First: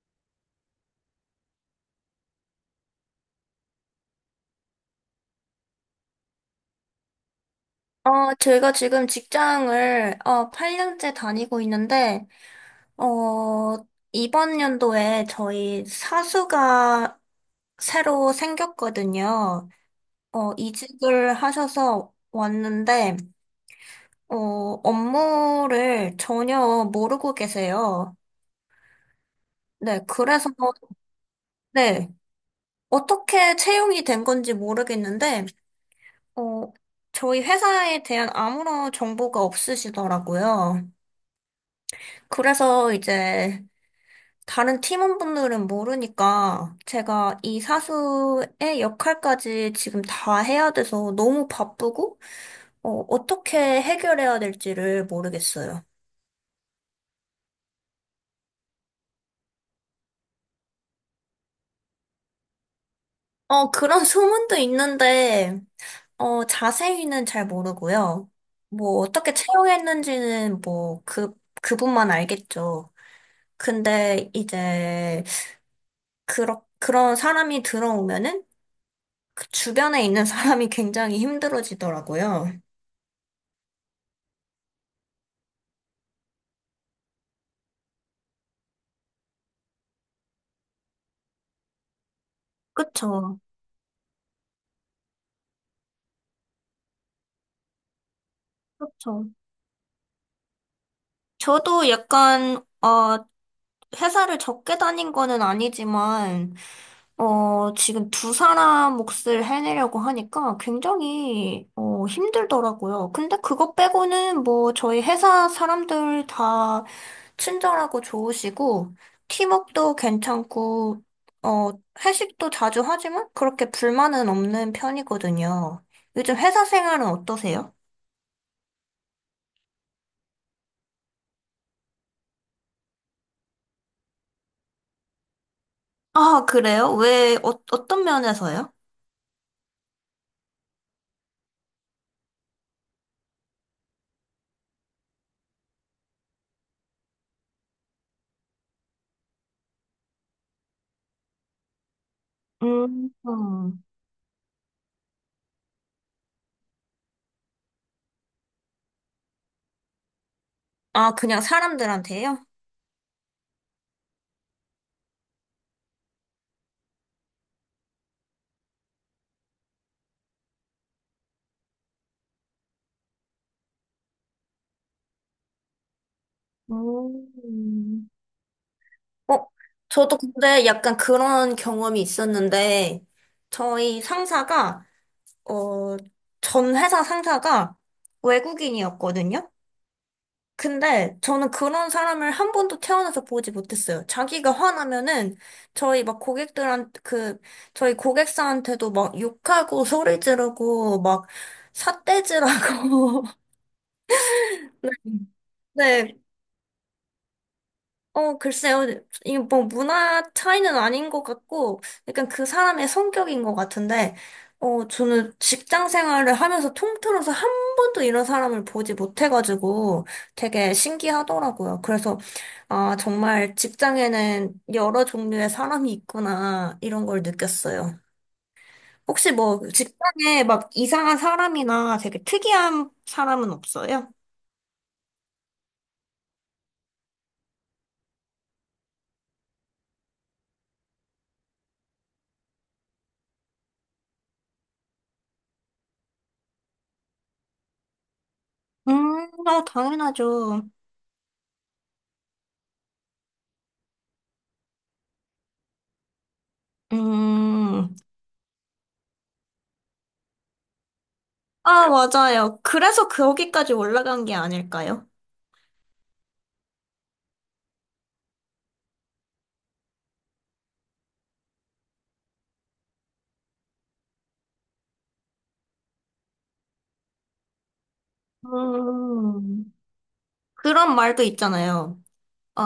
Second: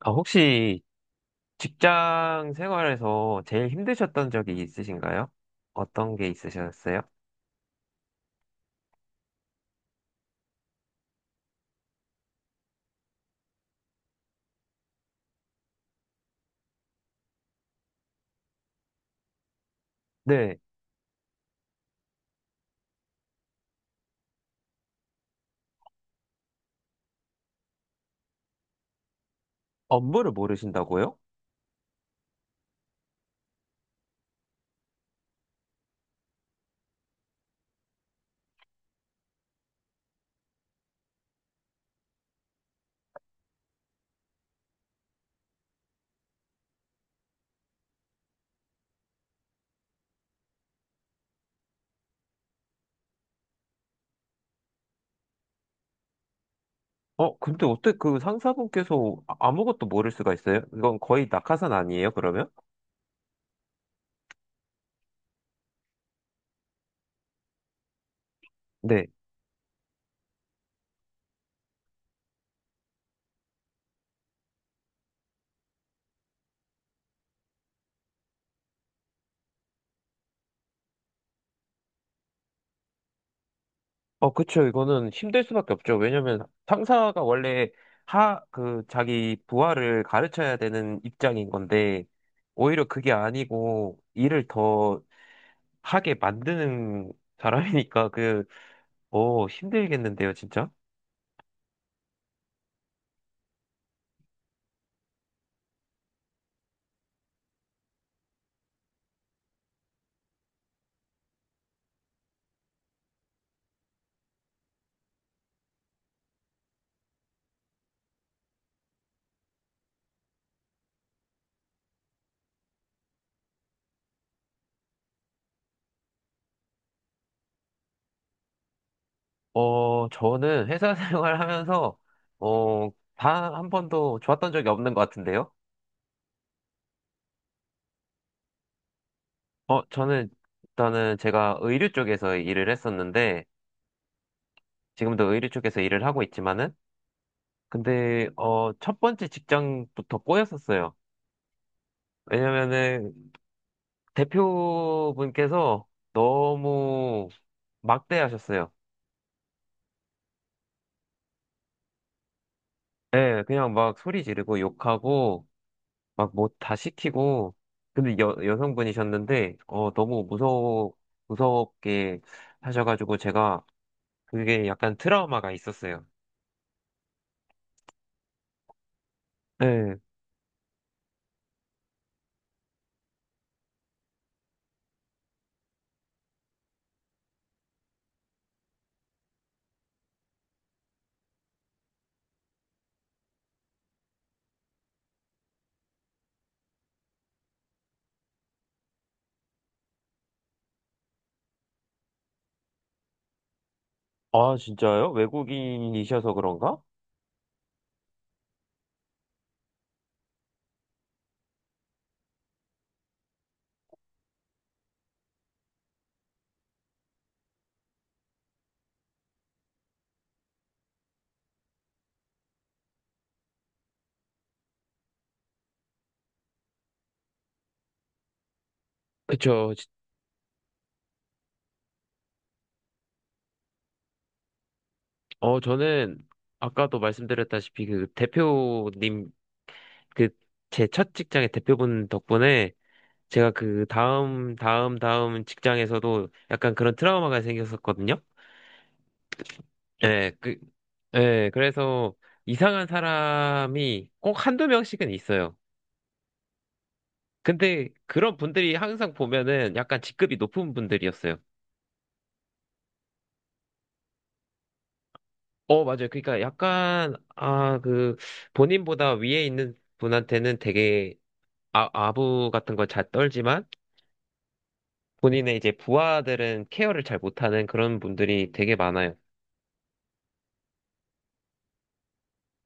아, 혹시 직장 생활에서 제일 힘드셨던 적이 있으신가요? 어떤 게 있으셨어요? 제가 지금 직장을, 8년째 다니고 있는데, 어, 이번 연도에 저희 사수가 새로 생겼거든요. 네, 이직을 하셔서 왔는데, 어, 업무를 전혀 모르고 계세요. 네, 업무를 그래서, 모르신다고요? 네, 어떻게 채용이 된 건지 모르겠는데, 어, 저희 회사에 대한 아무런 정보가 없으시더라고요. 그래서 이제, 다른 팀원분들은 모르니까 제가 이 사수의 역할까지 지금 다 해야 돼서 너무 바쁘고, 어떻게 해결해야 될지를 모르겠어요. 근데 어떻게 그 상사분께서 아무것도 모를 수가 있어요? 이건 거의 낙하산 아니에요, 그러면? 그런 소문도 있는데, 자세히는 잘 모르고요. 네. 어떻게 채용했는지는 그분만 알겠죠. 근데 이제, 그런 사람이 들어오면은 그 주변에 있는 사람이 굉장히 힘들어지더라고요. 어, 그쵸. 이거는 힘들 수밖에 없죠. 왜냐면 상사가 원래 하, 그, 자기 부하를 가르쳐야 되는 입장인 건데, 오히려 그게 그쵸. 아니고 일을 더 하게 만드는 사람이니까 그, 그쵸. 어, 힘들겠는데요, 진짜? 저도 약간, 어, 회사를 적게 다닌 거는 아니지만, 지금 두 사람 몫을 해내려고 하니까 굉장히, 힘들더라고요. 근데 그거 빼고는 뭐 저희 회사 사람들 다 친절하고 좋으시고, 팀워크도 괜찮고, 어, 회식도 자주 하지만 그렇게 불만은 없는 편이거든요. 요즘 회사 생활은 어떠세요? 저는 회사 생활하면서, 어, 다 한 번도 좋았던 적이 없는 것 같은데요? 아, 그래요? 어떤 면에서요? 어, 저는, 일단은 제가 의류 쪽에서 일을 했었는데, 지금도 의류 쪽에서 일을 하고 있지만은, 근데, 첫 번째 직장부터 꼬였었어요. 음, 왜냐면은, 음. 대표분께서 너무 막대하셨어요. 아, 그냥 사람들한테요? 예, 그냥 막 소리 지르고 욕하고, 막 뭐 다 시키고, 근데 여성분이셨는데, 너무 무서워, 무섭게 하셔가지고 제가 그게 약간 트라우마가 있었어요. 음. 어, 네. 저도 근데 약간 그런 경험이 있었는데, 저희 상사가, 어, 전 회사 상사가 외국인이었거든요? 근데 저는 그런 사람을 한 번도 태어나서 보지 못했어요. 자기가 화나면은 저희 막 고객들한, 그, 저희 고객사한테도 막 욕하고 소리 지르고 막 삿대질하고, 아, 진짜요? 네, 외국인이셔서 그런가? 글쎄요. 이게 뭐 문화 차이는 아닌 것 같고, 약간 그 사람의 성격인 것 같은데, 저는 직장 생활을 하면서 통틀어서 한 번도 이런 사람을 보지 못해가지고 되게 신기하더라고요. 그래서, 아, 정말 직장에는 여러 종류의 사람이 있구나, 이런 걸 느꼈어요. 혹시 뭐 그쵸. 직장에 막 이상한 사람이나 되게 특이한 사람은 없어요? 어, 저는 아까도 말씀드렸다시피 그 대표님, 그 제 첫 직장의 대표분 덕분에 제가 그 다음 직장에서도 약간 그런 트라우마가 생겼었거든요. 네, 그, 당연하죠. 예, 그래서 이상한 사람이 꼭 한두 명씩은 있어요. 근데 음. 그런 분들이 항상 보면은 약간 직급이 높은 분들이었어요. 아, 맞아요. 그래서 거기까지 올라간 게 아닐까요? 어, 맞아요. 그러니까 약간, 아, 그, 본인보다 위에 있는 분한테는 되게 아부 같은 걸 잘 떨지만 본인의 이제 부하들은 케어를 잘 못하는 그런 분들이 되게 많아요. 음, 그런 말도 있잖아요. 어,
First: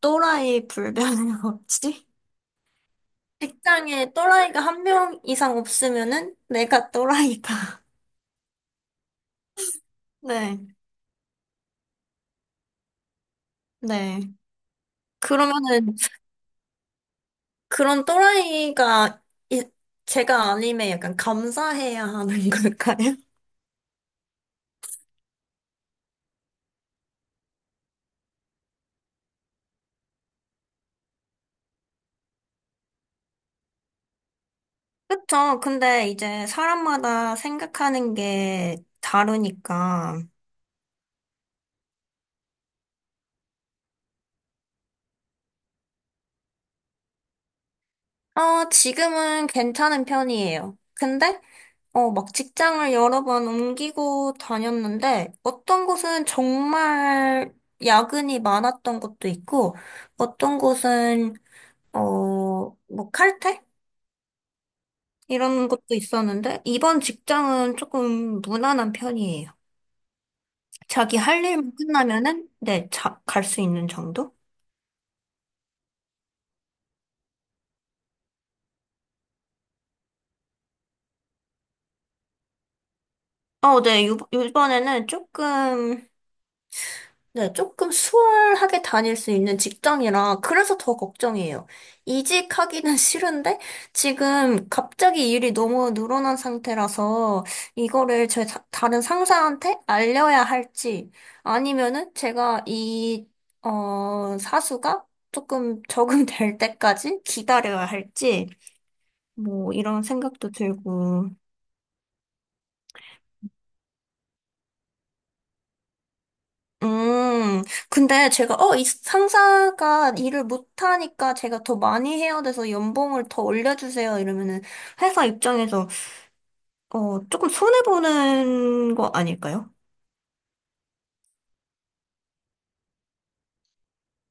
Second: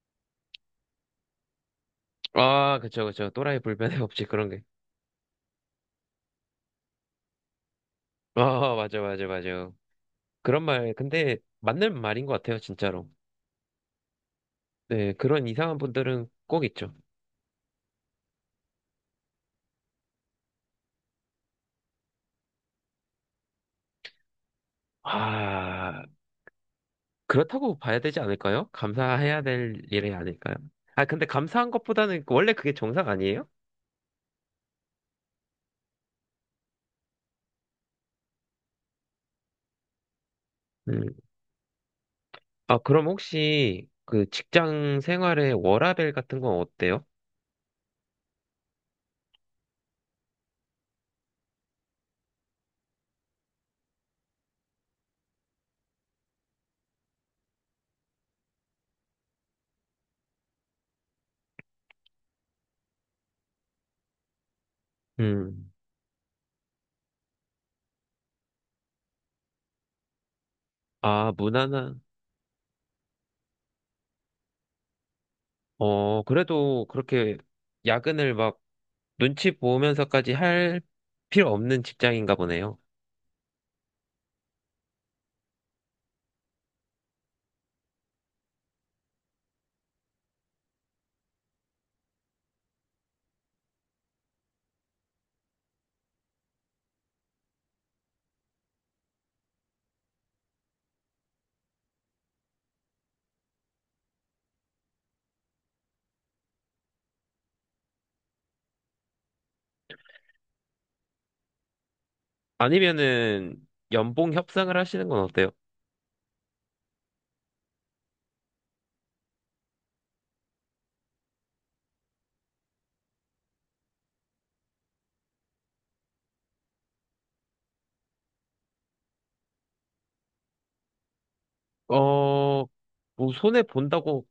또라이 불변의 법칙? 아, 그쵸, 그쵸. 또라이 불변의 책장에 법칙 그런 게. 또라이가 한 명 이상 없으면은 내가 또라이다. 아, 맞아, 맞아, 맞아. 그런 네, 말, 근데 맞는 말인 것 같아요, 진짜로. 네. 네, 그런 이상한 그러면은 분들은 꼭 있죠. 그런 또라이가 이- 제가 아님에 약간 감사해야 하는 걸까요? 아, 그렇다고 봐야 되지 않을까요? 감사해야 될 일이 아닐까요? 아, 근데 감사한 것보다는 원래 그게 정상 아니에요? 그쵸. 근데 이제 사람마다 생각하는 게 다르니까. 음. 아, 그럼 혹시 그 직장 생활의 워라밸 같은 건 어때요? 지금은 괜찮은 편이에요. 막 직장을 여러 번 옮기고 다녔는데, 어떤 곳은 정말 야근이 많았던 것도 있고, 어떤 곳은, 뭐 칼퇴? 이런 음. 것도 있었는데, 이번 직장은 조금 무난한 편이에요. 자기 아, 할 일만 무난한. 끝나면은, 네, 자, 갈 수 있는 정도? 어, 그래도 그렇게 야근을 막 눈치 보면서까지 할 필요 없는 직장인가 보네요. 네, 요번에는 조금, 네, 조금 수월하게 다닐 수 있는 직장이라 그래서 더 걱정이에요. 이직하기는 싫은데 지금 갑자기 일이 너무 늘어난 상태라서 이거를 제 다른 상사한테 알려야 할지 아니면은 사수가 조금 적응될 때까지 기다려야 할지 뭐 이런 생각도 들고 아니면은 연봉 협상을 하시는 건 어때요? 음, 근데 이 상사가 일을 못하니까 제가 더 많이 해야 돼서 연봉을 더 올려주세요. 이러면은 회사 입장에서, 조금 손해보는 거 아닐까요? 어, 뭐 손해 본다고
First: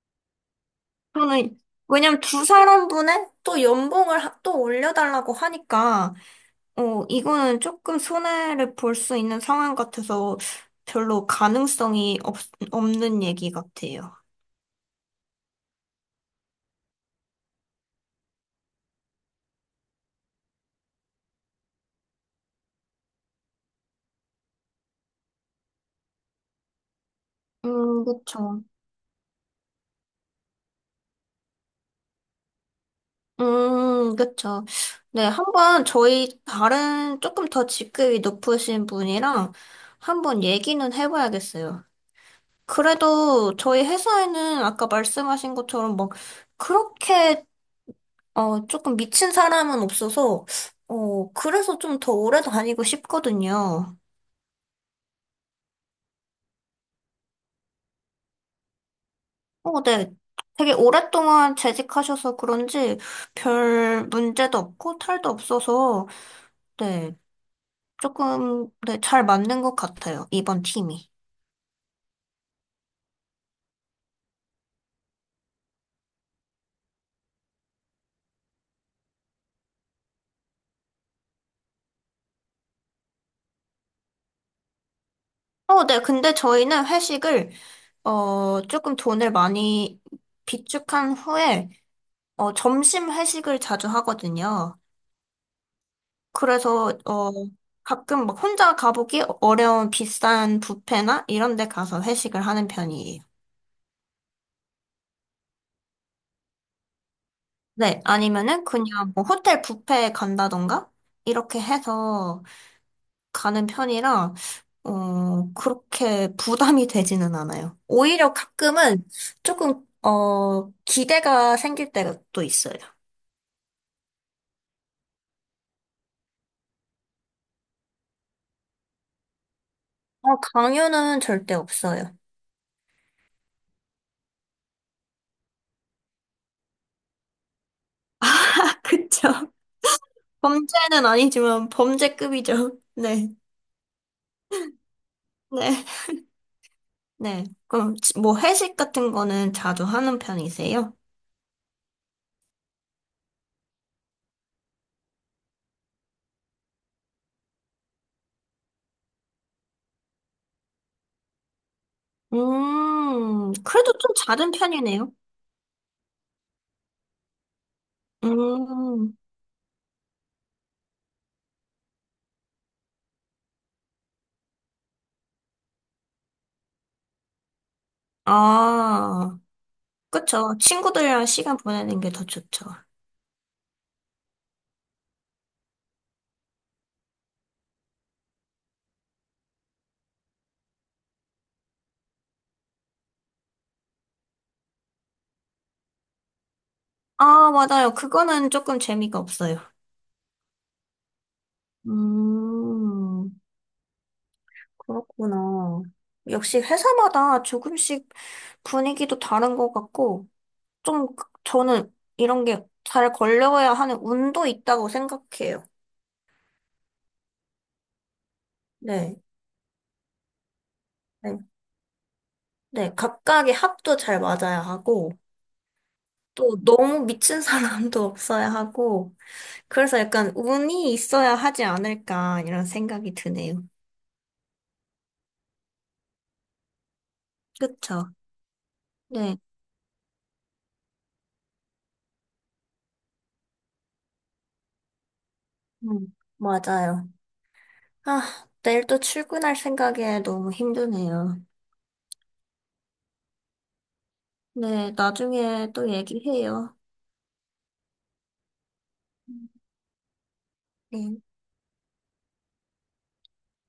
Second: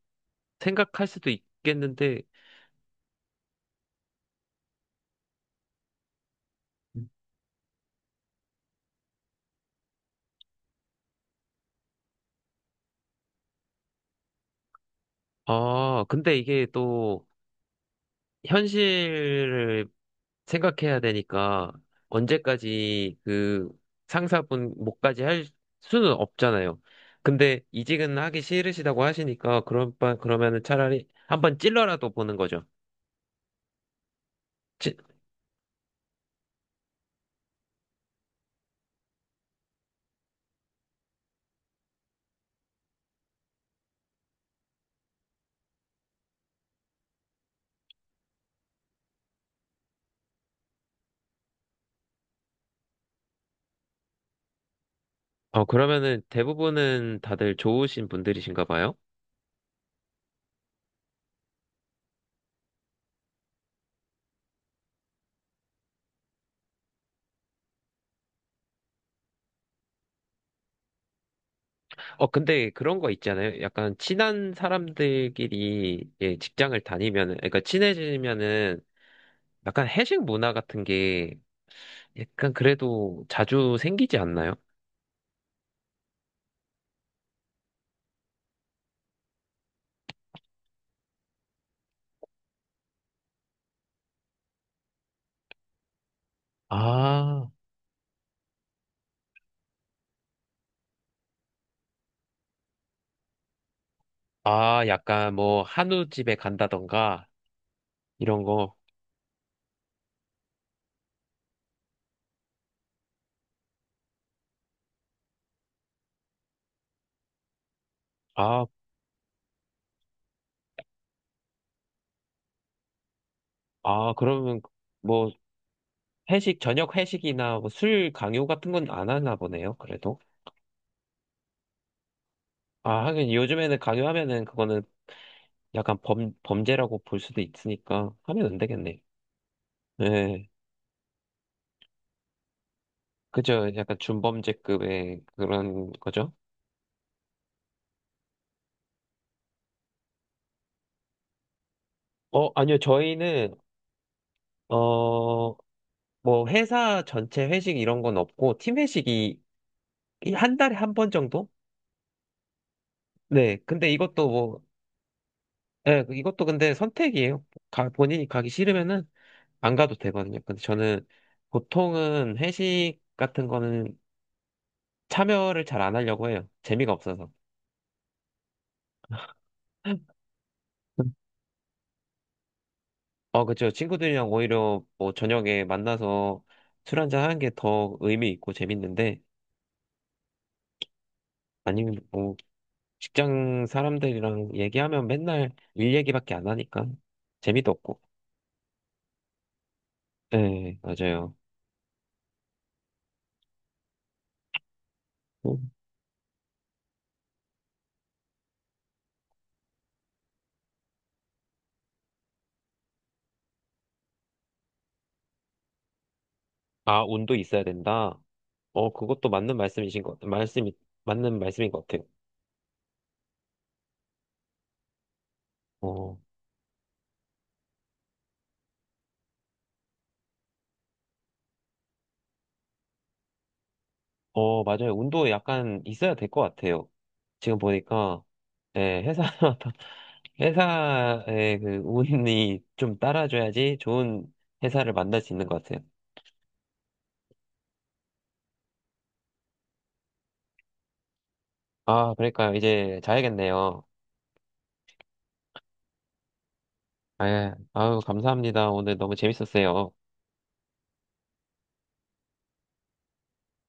생각할 수도 저는, 왜냐면 있겠는데, 두 사람분의 또 연봉을 또 올려달라고 하니까, 이거는 조금 손해를 볼 수 있는 상황 같아서 별로 가능성이 없, 없는 얘기 같아요. 아, 근데 이게 또 현실을 생각해야 되니까 언제까지 그 상사분 목까지 할 수는 없잖아요. 근데 이직은 하기 그쵸. 싫으시다고 하시니까 그런 그러면은 차라리 한번 찔러라도 보는 거죠. 그쵸. 찌- 네, 한번 저희 다른 조금 더 직급이 높으신 분이랑 한번 얘기는 해봐야겠어요. 그래도 저희 회사에는 아까 말씀하신 것처럼 막 그렇게 조금 미친 사람은 없어서 그래서 좀 더 오래 다니고 싶거든요. 어, 그러면은 대부분은 다들 좋으신 분들이신가 봐요. 어, 네. 되게 오랫동안 재직하셔서 그런지 별 문제도 없고 탈도 없어서 네. 조금, 네, 잘 맞는 것 같아요, 이번 팀이. 어, 근데 그런 거 있잖아요. 약간 친한 사람들끼리 예, 직장을 다니면은, 그러니까 친해지면은 약간 회식 문화 같은 게 약간 그래도 자주 생기지 않나요? 어, 네, 근데 저희는 회식을, 조금 돈을 많이 비축한 후에, 점심 회식을 자주 하거든요. 그래서, 어, 아, 가끔 막 혼자 가보기 어려운 비싼 뷔페나 이런 데 가서 회식을 하는 편이에요. 아, 약간 뭐 한우집에 간다던가 네, 이런 아니면은 거. 그냥 뭐 호텔 뷔페에 간다던가, 이렇게 해서 가는 편이라, 그렇게 부담이 되지는 않아요. 오히려 아, 가끔은 조금, 기대가 생길 때가 또 있어요. 아, 그러면 뭐 회식, 저녁 회식이나 뭐술 강요 같은 건 안 하나 보네요, 그래도. 강요는 절대 없어요. 아, 하긴 요즘에는 강요하면은 그거는 약간 범죄라고 볼 수도 있으니까 하면 안 아, 되겠네. 그쵸. 네, 범죄는 아니지만 범죄급이죠. 네, 그죠. 약간 준범죄급의 네, 그런 거죠. 네. 그럼 뭐 회식 같은 거는 자주 하는 편이세요? 어, 아니요, 저희는, 어, 뭐 회사 전체 회식 이런 건 없고 팀 회식이 이한 달에 한 번 정도? 네. 근데 그래도 좀 이것도 잦은 뭐 편이네요. 예, 그 이것도 근데 선택이에요. 본인이 가기 싫으면은 음, 안 가도 되거든요. 근데 저는 보통은 회식 같은 거는 참여를 잘 안 하려고 해요. 재미가 없어서. 아, 그쵸. 친구들이랑 시간 보내는 게 더 좋죠. 어, 그쵸. 친구들이랑 오히려 뭐 저녁에 만나서 술 한잔 하는 게 더 의미 있고 재밌는데 아니면 뭐 직장 사람들이랑 얘기하면 맨날 일 얘기밖에 안 하니까 아, 재미도 맞아요. 없고. 그거는 조금 재미가 없어요. 네, 맞아요. 음, 음. 그렇구나. 역시 회사마다 조금씩 분위기도 다른 것 같고, 저는 이런 게 잘 걸려야 하는 운도 있다고 생각해요. 아, 운도 있어야 된다. 어, 네. 그것도 맞는 말씀이신 맞는 네. 말씀인 것 같아요. 네. 각각의 합도 잘 맞아야 하고, 어, 또 너무 미친 사람도 없어야 하고, 그래서 약간 운이 있어야 하지 않을까, 이런 생각이 드네요. 어, 맞아요. 운도 약간 있어야 될 것 같아요. 지금 그쵸? 보니까, 예, 네. 회사마다, 회사의 그 운이 좀 따라줘야지 좋은 회사를 만날 수 있는 것 같아요. 음, 맞아요. 아, 내일 또 출근할 생각에 너무 힘드네요. 아, 그러니까요. 이제 자야겠네요. 네, 나중에 또 얘기해요. 아, 예. 아유, 감사합니다. 오늘 너무 재밌었어요. 네.